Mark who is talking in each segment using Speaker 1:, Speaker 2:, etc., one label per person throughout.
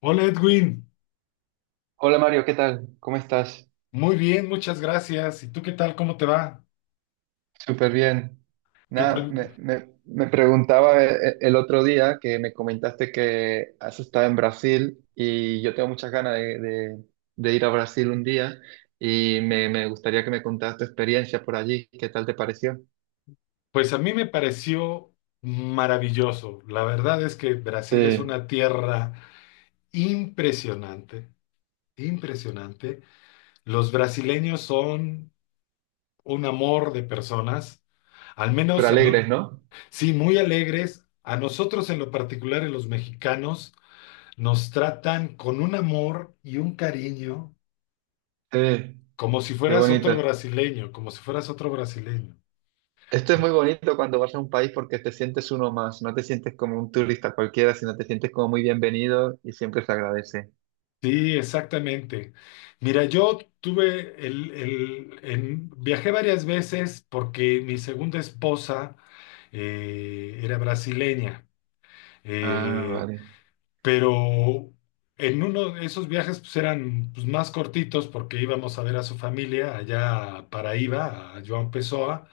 Speaker 1: Hola Edwin,
Speaker 2: Hola Mario, ¿qué tal? ¿Cómo estás?
Speaker 1: muy bien, muchas gracias. ¿Y tú qué tal? ¿Cómo te va?
Speaker 2: Súper bien.
Speaker 1: ¿Qué
Speaker 2: Nada,
Speaker 1: tal?
Speaker 2: me preguntaba el otro día que me comentaste que has estado en Brasil y yo tengo muchas ganas de ir a Brasil un día y me gustaría que me contaras tu experiencia por allí. ¿Qué tal te pareció?
Speaker 1: Pues a mí me pareció maravilloso. La verdad es que Brasil es
Speaker 2: Sí,
Speaker 1: una tierra impresionante, impresionante. Los brasileños son un amor de personas, al
Speaker 2: pero
Speaker 1: menos, a no-
Speaker 2: alegres, ¿no?
Speaker 1: sí, muy alegres. A nosotros en lo particular, en los mexicanos, nos tratan con un amor y un cariño
Speaker 2: Sí,
Speaker 1: como si
Speaker 2: qué
Speaker 1: fueras
Speaker 2: bonito.
Speaker 1: otro brasileño, como si fueras otro brasileño.
Speaker 2: Esto es muy bonito cuando vas a un país porque te sientes uno más, no te sientes como un turista cualquiera, sino te sientes como muy bienvenido y siempre se agradece.
Speaker 1: Sí, exactamente. Mira, yo tuve viajé varias veces porque mi segunda esposa era brasileña,
Speaker 2: Ah,
Speaker 1: eh,
Speaker 2: vale.
Speaker 1: pero en uno de esos viajes pues, eran pues, más cortitos porque íbamos a ver a su familia allá a Paraíba, a João Pessoa,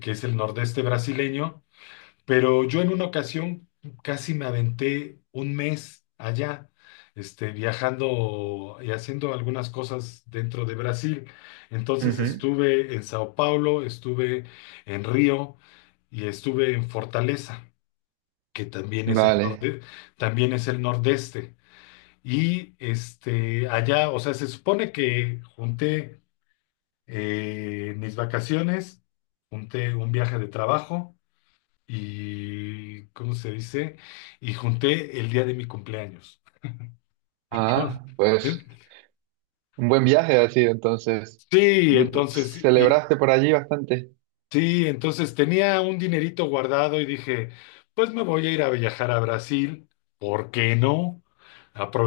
Speaker 1: que es el nordeste brasileño. Pero yo en una ocasión casi me aventé 1 mes allá, viajando y haciendo algunas cosas dentro de Brasil. Entonces
Speaker 2: Ujú.
Speaker 1: estuve en Sao Paulo, estuve en Río y estuve en Fortaleza, que también es el
Speaker 2: Vale.
Speaker 1: norte, también es el nordeste. Y allá, o sea, se supone que junté mis vacaciones, junté un viaje de trabajo y, ¿cómo se dice? Y junté el día de mi cumpleaños.
Speaker 2: Ah, pues un buen viaje ha sido entonces.
Speaker 1: Sí,
Speaker 2: ¿Celebraste por allí bastante?
Speaker 1: sí, entonces tenía un dinerito guardado y dije, pues me voy a ir a viajar a Brasil, ¿por qué no?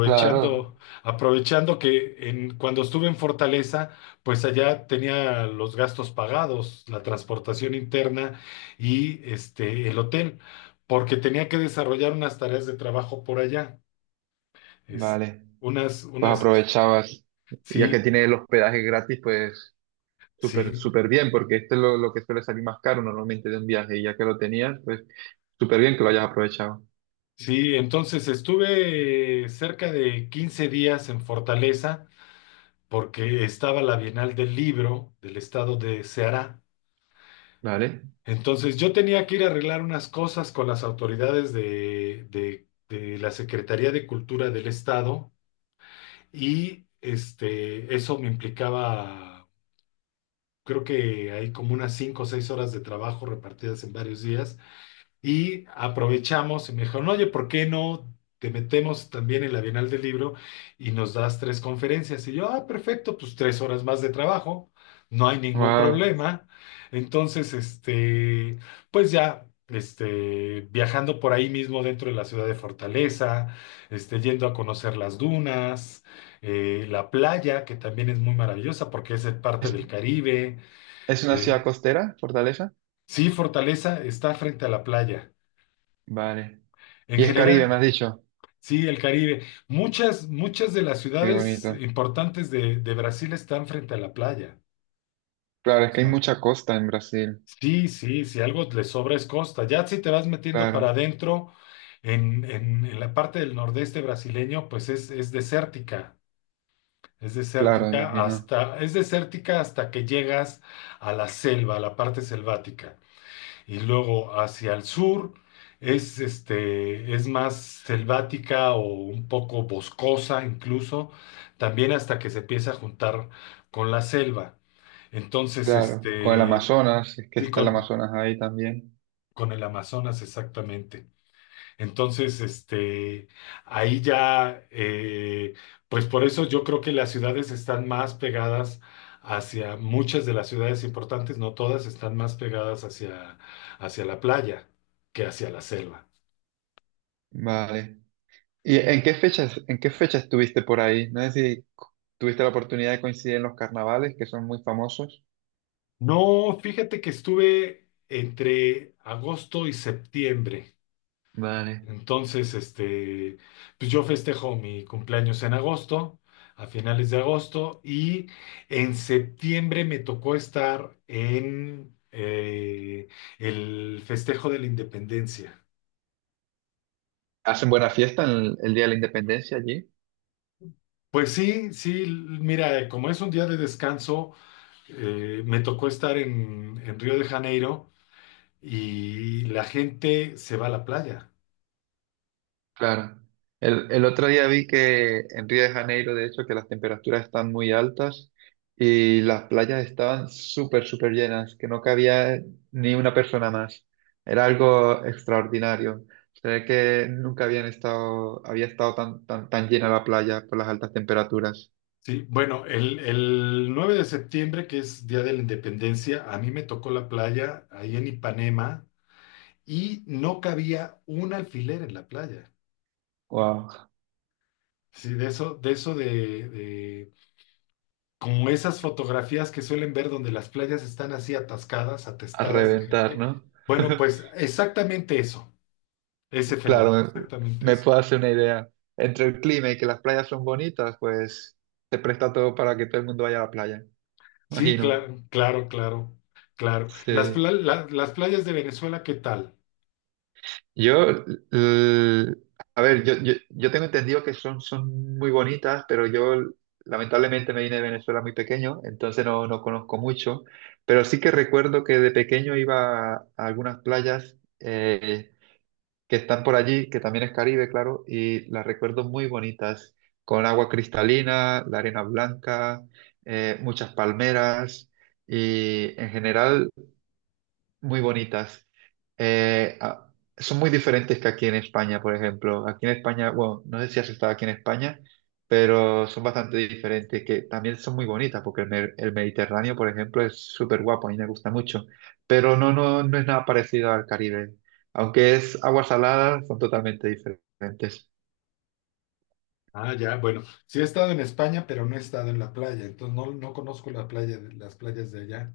Speaker 2: Claro.
Speaker 1: aprovechando que en, cuando estuve en Fortaleza, pues allá tenía los gastos pagados, la transportación interna y el hotel, porque tenía que desarrollar unas tareas de trabajo por allá. Es,
Speaker 2: Vale.
Speaker 1: unas,
Speaker 2: Pues
Speaker 1: unas, es-
Speaker 2: aprovechabas. Ya que
Speaker 1: sí,
Speaker 2: tiene el hospedaje gratis, pues súper,
Speaker 1: sí,
Speaker 2: súper bien, porque este es lo que suele salir más caro normalmente de un viaje. Y ya que lo tenías, pues súper bien que lo hayas aprovechado.
Speaker 1: sí. Entonces estuve cerca de 15 días en Fortaleza porque estaba la Bienal del Libro del estado de Ceará.
Speaker 2: Vale.
Speaker 1: Entonces yo tenía que ir a arreglar unas cosas con las autoridades de la Secretaría de Cultura del estado y eso me implicaba, creo que hay como unas 5 o 6 horas de trabajo repartidas en varios días. Y aprovechamos y me dijeron, oye, ¿por qué no te metemos también en la Bienal del Libro y nos das 3 conferencias? Y yo, ah, perfecto, pues 3 horas más de trabajo, no hay ningún
Speaker 2: Wow.
Speaker 1: problema. Entonces, este, pues ya, viajando por ahí mismo dentro de la ciudad de Fortaleza, yendo a conocer las dunas, la playa, que también es muy maravillosa porque es parte
Speaker 2: ¿Es,
Speaker 1: del Caribe.
Speaker 2: ¿Es una ciudad
Speaker 1: Eh,
Speaker 2: costera, Fortaleza?
Speaker 1: sí, Fortaleza está frente a la playa.
Speaker 2: Vale.
Speaker 1: En
Speaker 2: Y es Caribe, me has
Speaker 1: general,
Speaker 2: dicho.
Speaker 1: sí, el Caribe. Muchas, muchas de las
Speaker 2: Qué
Speaker 1: ciudades
Speaker 2: bonito.
Speaker 1: importantes de Brasil están frente a la playa.
Speaker 2: Claro,
Speaker 1: O
Speaker 2: es que hay
Speaker 1: sea,
Speaker 2: mucha costa en Brasil.
Speaker 1: sí, sí, si algo le sobra es costa. Ya si te vas metiendo para
Speaker 2: Claro.
Speaker 1: adentro, en la parte del nordeste brasileño, pues es desértica.
Speaker 2: Claro, imagino.
Speaker 1: Es desértica hasta que llegas a la selva, a la parte selvática. Y luego hacia el sur es, es más selvática o un poco boscosa incluso, también hasta que se empieza a juntar con la selva. Entonces,
Speaker 2: Claro, con el
Speaker 1: este,
Speaker 2: Amazonas, si es que
Speaker 1: sí,
Speaker 2: está el Amazonas ahí también.
Speaker 1: con el Amazonas exactamente. Entonces, este, ahí ya, pues por eso yo creo que las ciudades están más pegadas hacia, muchas de las ciudades importantes, no todas, están más pegadas hacia, hacia la playa que hacia la selva.
Speaker 2: Vale. ¿En qué fecha estuviste por ahí? No sé si c- Tuviste la oportunidad de coincidir en los carnavales, que son muy famosos.
Speaker 1: No, fíjate que estuve entre agosto y septiembre.
Speaker 2: Vale.
Speaker 1: Entonces, este, pues yo festejo mi cumpleaños en agosto, a finales de agosto, y en septiembre me tocó estar en el festejo de la independencia.
Speaker 2: ¿Hacen buena fiesta en el Día de la Independencia allí?
Speaker 1: Pues sí, sí, mira, como es un día de descanso, me tocó estar en Río de Janeiro y la gente se va a la playa.
Speaker 2: Claro. El otro día vi que en Río de Janeiro, de hecho, que las temperaturas están muy altas y las playas estaban súper, súper llenas, que no cabía ni una persona más. Era algo extraordinario. Se ve que nunca habían estado, había estado tan llena la playa por las altas temperaturas.
Speaker 1: Sí, bueno, el 9 de septiembre, que es Día de la Independencia, a mí me tocó la playa ahí en Ipanema y no cabía un alfiler en la playa.
Speaker 2: Wow,
Speaker 1: Sí, de eso, como esas fotografías que suelen ver donde las playas están así atascadas,
Speaker 2: a
Speaker 1: atestadas de
Speaker 2: reventar,
Speaker 1: gente.
Speaker 2: ¿no?
Speaker 1: Bueno, pues exactamente eso, ese
Speaker 2: Claro,
Speaker 1: fenómeno, exactamente
Speaker 2: me
Speaker 1: eso.
Speaker 2: puedo hacer una idea. Entre el clima y que las playas son bonitas, pues se presta todo para que todo el mundo vaya a la playa.
Speaker 1: Sí,
Speaker 2: Imagino.
Speaker 1: claro, claro, claro, claro.
Speaker 2: Sí.
Speaker 1: Las playas de Venezuela, ¿qué tal?
Speaker 2: Yo, l- a ver, yo tengo entendido que son muy bonitas, pero yo lamentablemente me vine de Venezuela muy pequeño, entonces no conozco mucho, pero sí que recuerdo que de pequeño iba a algunas playas que están por allí, que también es Caribe, claro, y las recuerdo muy bonitas, con agua cristalina, la arena blanca, muchas palmeras, y en general muy bonitas. Son muy diferentes que aquí en España, por ejemplo. Aquí en España, bueno, no sé si has estado aquí en España, pero son bastante diferentes, que también son muy bonitas, porque el Mediterráneo, por ejemplo, es súper guapo, a mí me gusta mucho, pero no es nada parecido al Caribe. Aunque es agua salada, son totalmente diferentes.
Speaker 1: Ah, ya, bueno, sí he estado en España, pero no he estado en la playa, entonces no, no conozco las playas de allá.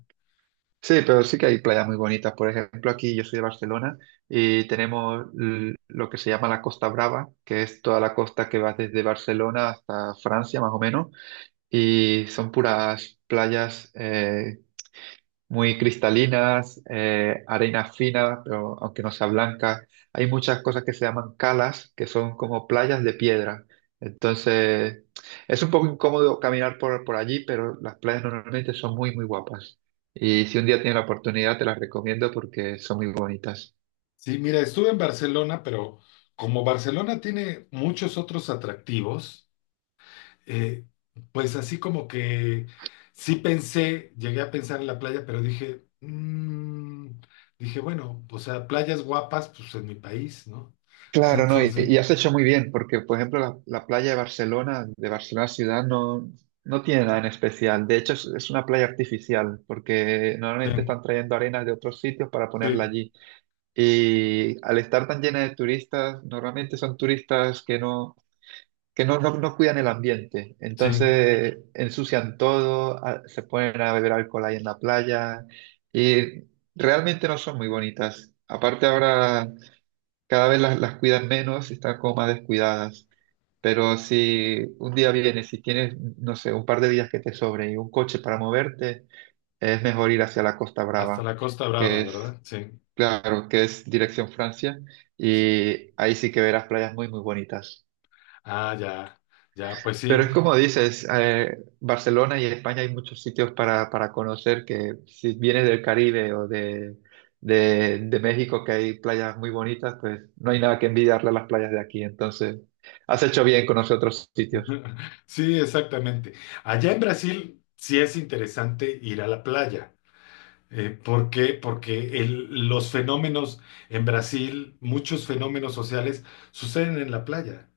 Speaker 2: Sí, pero sí que hay playas muy bonitas. Por ejemplo, aquí yo soy de Barcelona y tenemos lo que se llama la Costa Brava, que es toda la costa que va desde Barcelona hasta Francia, más o menos, y son puras playas muy cristalinas, arena fina, pero aunque no sea blanca. Hay muchas cosas que se llaman calas, que son como playas de piedra. Entonces, es un poco incómodo caminar por allí, pero las playas normalmente son muy, muy guapas. Y si un día tienes la oportunidad, te las recomiendo porque son muy bonitas.
Speaker 1: Sí, mira, estuve en Barcelona, pero como Barcelona tiene muchos otros atractivos, eh, pues así como que sí pensé, llegué a pensar en la playa, pero dije, dije, bueno, o sea, playas guapas, pues en mi país, ¿no?
Speaker 2: Claro, no,
Speaker 1: Entonces,
Speaker 2: y has hecho muy bien, porque por ejemplo la playa de Barcelona ciudad, no tiene nada en especial. De hecho, es una playa artificial, porque normalmente
Speaker 1: sí,
Speaker 2: están trayendo arenas de otros sitios para ponerla
Speaker 1: sí,
Speaker 2: allí. Y al estar tan llena de turistas, normalmente son turistas que no cuidan el ambiente.
Speaker 1: sí,
Speaker 2: Entonces ensucian todo, se ponen a beber alcohol ahí en la playa y realmente no son muy bonitas. Aparte ahora cada vez las cuidan menos y están como más descuidadas. Pero si un día vienes y tienes, no sé, un par de días que te sobren y un coche para moverte, es mejor ir hacia la Costa
Speaker 1: hasta
Speaker 2: Brava,
Speaker 1: la Costa Brava,
Speaker 2: que es,
Speaker 1: ¿verdad? Sí,
Speaker 2: claro, que es dirección Francia,
Speaker 1: sí.
Speaker 2: y ahí sí que verás playas muy, muy bonitas.
Speaker 1: Ah, ya, ya, pues
Speaker 2: Pero
Speaker 1: sí.
Speaker 2: es como dices, Barcelona y España hay muchos sitios para conocer que si vienes del Caribe de México, que hay playas muy bonitas, pues no hay nada que envidiarle a las playas de aquí. Entonces, has hecho bien con otros sitios.
Speaker 1: Sí, exactamente. Allá en Brasil sí es interesante ir a la playa. ¿Por qué? Porque los fenómenos en Brasil, muchos fenómenos sociales suceden en la playa.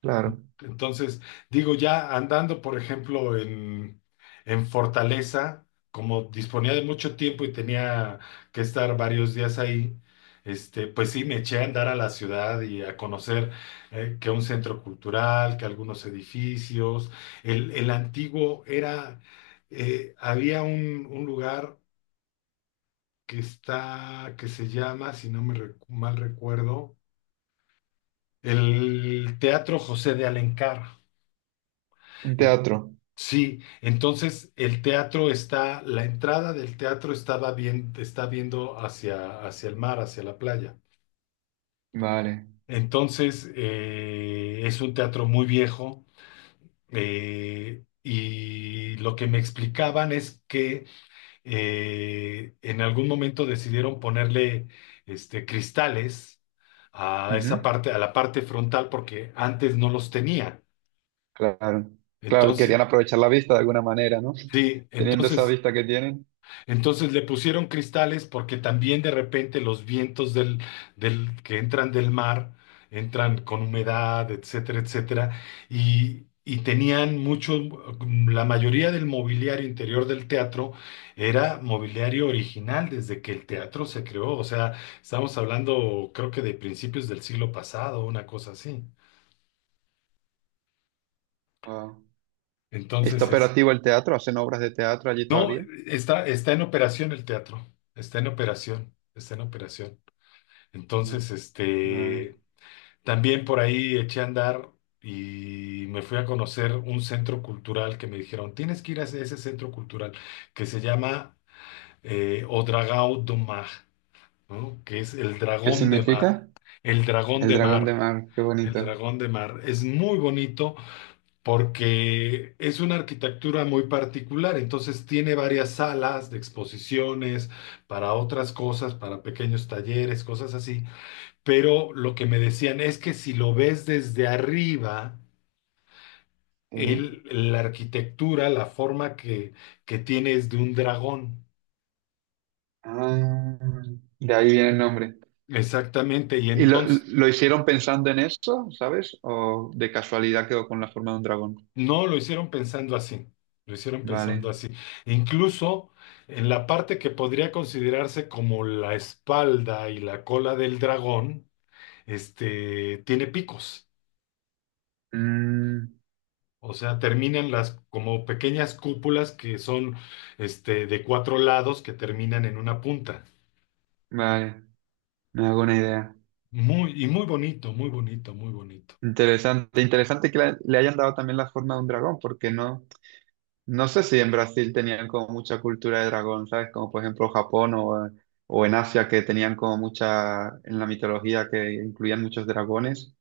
Speaker 2: Claro.
Speaker 1: Entonces, digo, ya andando, por ejemplo, en Fortaleza, como disponía de mucho tiempo y tenía que estar varios días ahí, pues sí, me eché a andar a la ciudad y a conocer que un centro cultural, que algunos edificios. El, el antiguo era, había un lugar que está, que se llama, si no me recu- mal recuerdo, el Teatro José de Alencar.
Speaker 2: Un teatro.
Speaker 1: Sí, entonces el teatro está, la entrada del teatro estaba bien, está viendo hacia, hacia el mar, hacia la playa.
Speaker 2: Vale.
Speaker 1: Entonces es un teatro muy viejo y lo que me explicaban es que en algún momento decidieron ponerle cristales a
Speaker 2: Ujú.
Speaker 1: esa parte, a la parte frontal porque antes no los tenía.
Speaker 2: Claro. Claro,
Speaker 1: Entonces,
Speaker 2: querían aprovechar la vista de alguna manera, ¿no?
Speaker 1: sí,
Speaker 2: Teniendo esa
Speaker 1: entonces
Speaker 2: vista que tienen.
Speaker 1: Entonces le pusieron cristales porque también de repente los vientos que entran del mar entran con humedad, etcétera, etcétera, y tenían mucho, la mayoría del mobiliario interior del teatro era mobiliario original desde que el teatro se creó, o sea, estamos hablando creo que de principios del siglo pasado, una cosa así.
Speaker 2: Wow. ¿Está
Speaker 1: Entonces, es-
Speaker 2: operativo el teatro? ¿Hacen obras de teatro allí
Speaker 1: no,
Speaker 2: todavía?
Speaker 1: está, está en operación el teatro, está en operación, está en operación.
Speaker 2: Ujú.
Speaker 1: Entonces,
Speaker 2: Vale.
Speaker 1: este, también por ahí eché a andar y me fui a conocer un centro cultural que me dijeron, tienes que ir a ese ese centro cultural que se llama O Dragão do Mar, ¿no? Que es el
Speaker 2: ¿Qué
Speaker 1: dragón de mar,
Speaker 2: significa?
Speaker 1: el dragón
Speaker 2: El
Speaker 1: de
Speaker 2: dragón
Speaker 1: mar,
Speaker 2: de mar, qué
Speaker 1: el
Speaker 2: bonito.
Speaker 1: dragón de mar. Es muy bonito porque es una arquitectura muy particular, entonces tiene varias salas de exposiciones para otras cosas, para pequeños talleres, cosas así, pero lo que me decían es que si lo ves desde arriba,
Speaker 2: Eh,
Speaker 1: el- la arquitectura, la forma que tiene es de un dragón.
Speaker 2: Ah, de ahí viene el nombre.
Speaker 1: Exactamente, y
Speaker 2: ¿Y lo,
Speaker 1: entonces
Speaker 2: ¿Lo hicieron pensando en eso, sabes? ¿O de casualidad quedó con la forma de un dragón?
Speaker 1: no lo hicieron pensando así, lo hicieron pensando
Speaker 2: Vale.
Speaker 1: así. Incluso en la parte que podría considerarse como la espalda y la cola del dragón, tiene picos.
Speaker 2: Mm,
Speaker 1: O sea, terminan las como pequeñas cúpulas que son de 4 lados que terminan en una punta.
Speaker 2: vale, me hago una idea.
Speaker 1: Muy, y muy bonito, muy bonito, muy bonito.
Speaker 2: Interesante, interesante que le hayan dado también la forma de un dragón, porque no, no sé si en Brasil tenían como mucha cultura de dragón, ¿sabes? Como por ejemplo Japón o en Asia que tenían como mucha, en la mitología que incluían muchos dragones.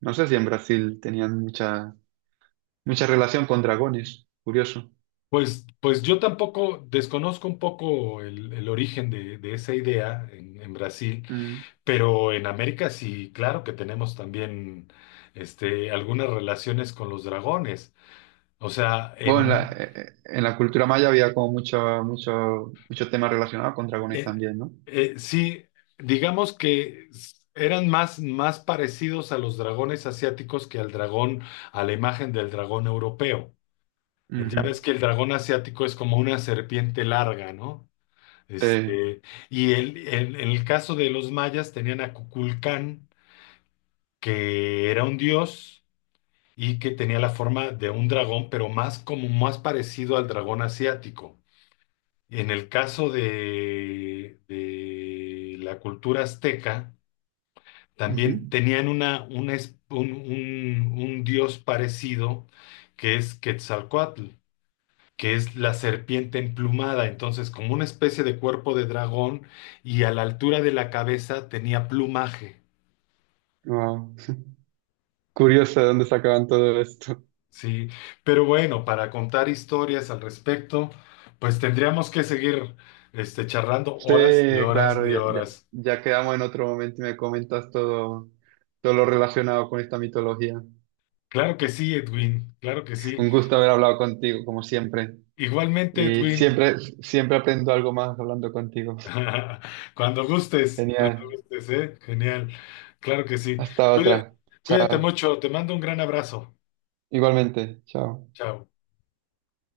Speaker 2: No sé si en Brasil tenían mucha relación con dragones, curioso.
Speaker 1: Pues yo tampoco desconozco un poco el origen de esa idea en Brasil,
Speaker 2: Mm.
Speaker 1: pero en América sí, claro que tenemos también algunas relaciones con los dragones. O sea,
Speaker 2: Bueno,
Speaker 1: en,
Speaker 2: en la cultura maya había como muchos temas relacionados con dragones
Speaker 1: eh,
Speaker 2: también, no.
Speaker 1: sí, digamos que eran más, más parecidos a los dragones asiáticos que al dragón, a la imagen del dragón europeo. Ya
Speaker 2: Ujú.
Speaker 1: ves que el dragón asiático es como una serpiente larga, ¿no?
Speaker 2: Eh,
Speaker 1: Este, y en el caso de los mayas tenían a Cuculcán, que era un dios y que tenía la forma de un dragón, pero más como más parecido al dragón asiático. En el caso de la cultura azteca, también
Speaker 2: ujú.
Speaker 1: tenían una es- un dios parecido que es Quetzalcóatl, que es la serpiente emplumada, entonces como una especie de cuerpo de dragón y a la altura de la cabeza tenía plumaje,
Speaker 2: Wow. Curioso de dónde sacaban todo esto.
Speaker 1: ¿sí? Pero bueno, para contar historias al respecto, pues tendríamos que seguir charlando
Speaker 2: Sí,
Speaker 1: horas y horas
Speaker 2: claro,
Speaker 1: y horas.
Speaker 2: ya quedamos en otro momento y me comentas todo lo relacionado con esta mitología.
Speaker 1: Claro que sí, Edwin, claro que sí.
Speaker 2: Un gusto haber hablado contigo, como siempre.
Speaker 1: Igualmente,
Speaker 2: Y
Speaker 1: Edwin,
Speaker 2: siempre aprendo algo más hablando contigo.
Speaker 1: cuando
Speaker 2: Genial.
Speaker 1: gustes, ¿eh? Genial, claro que sí.
Speaker 2: Hasta
Speaker 1: Cuida-
Speaker 2: otra.
Speaker 1: cuídate mucho, te mando un gran abrazo.
Speaker 2: Igualmente. Chao.
Speaker 1: Chao.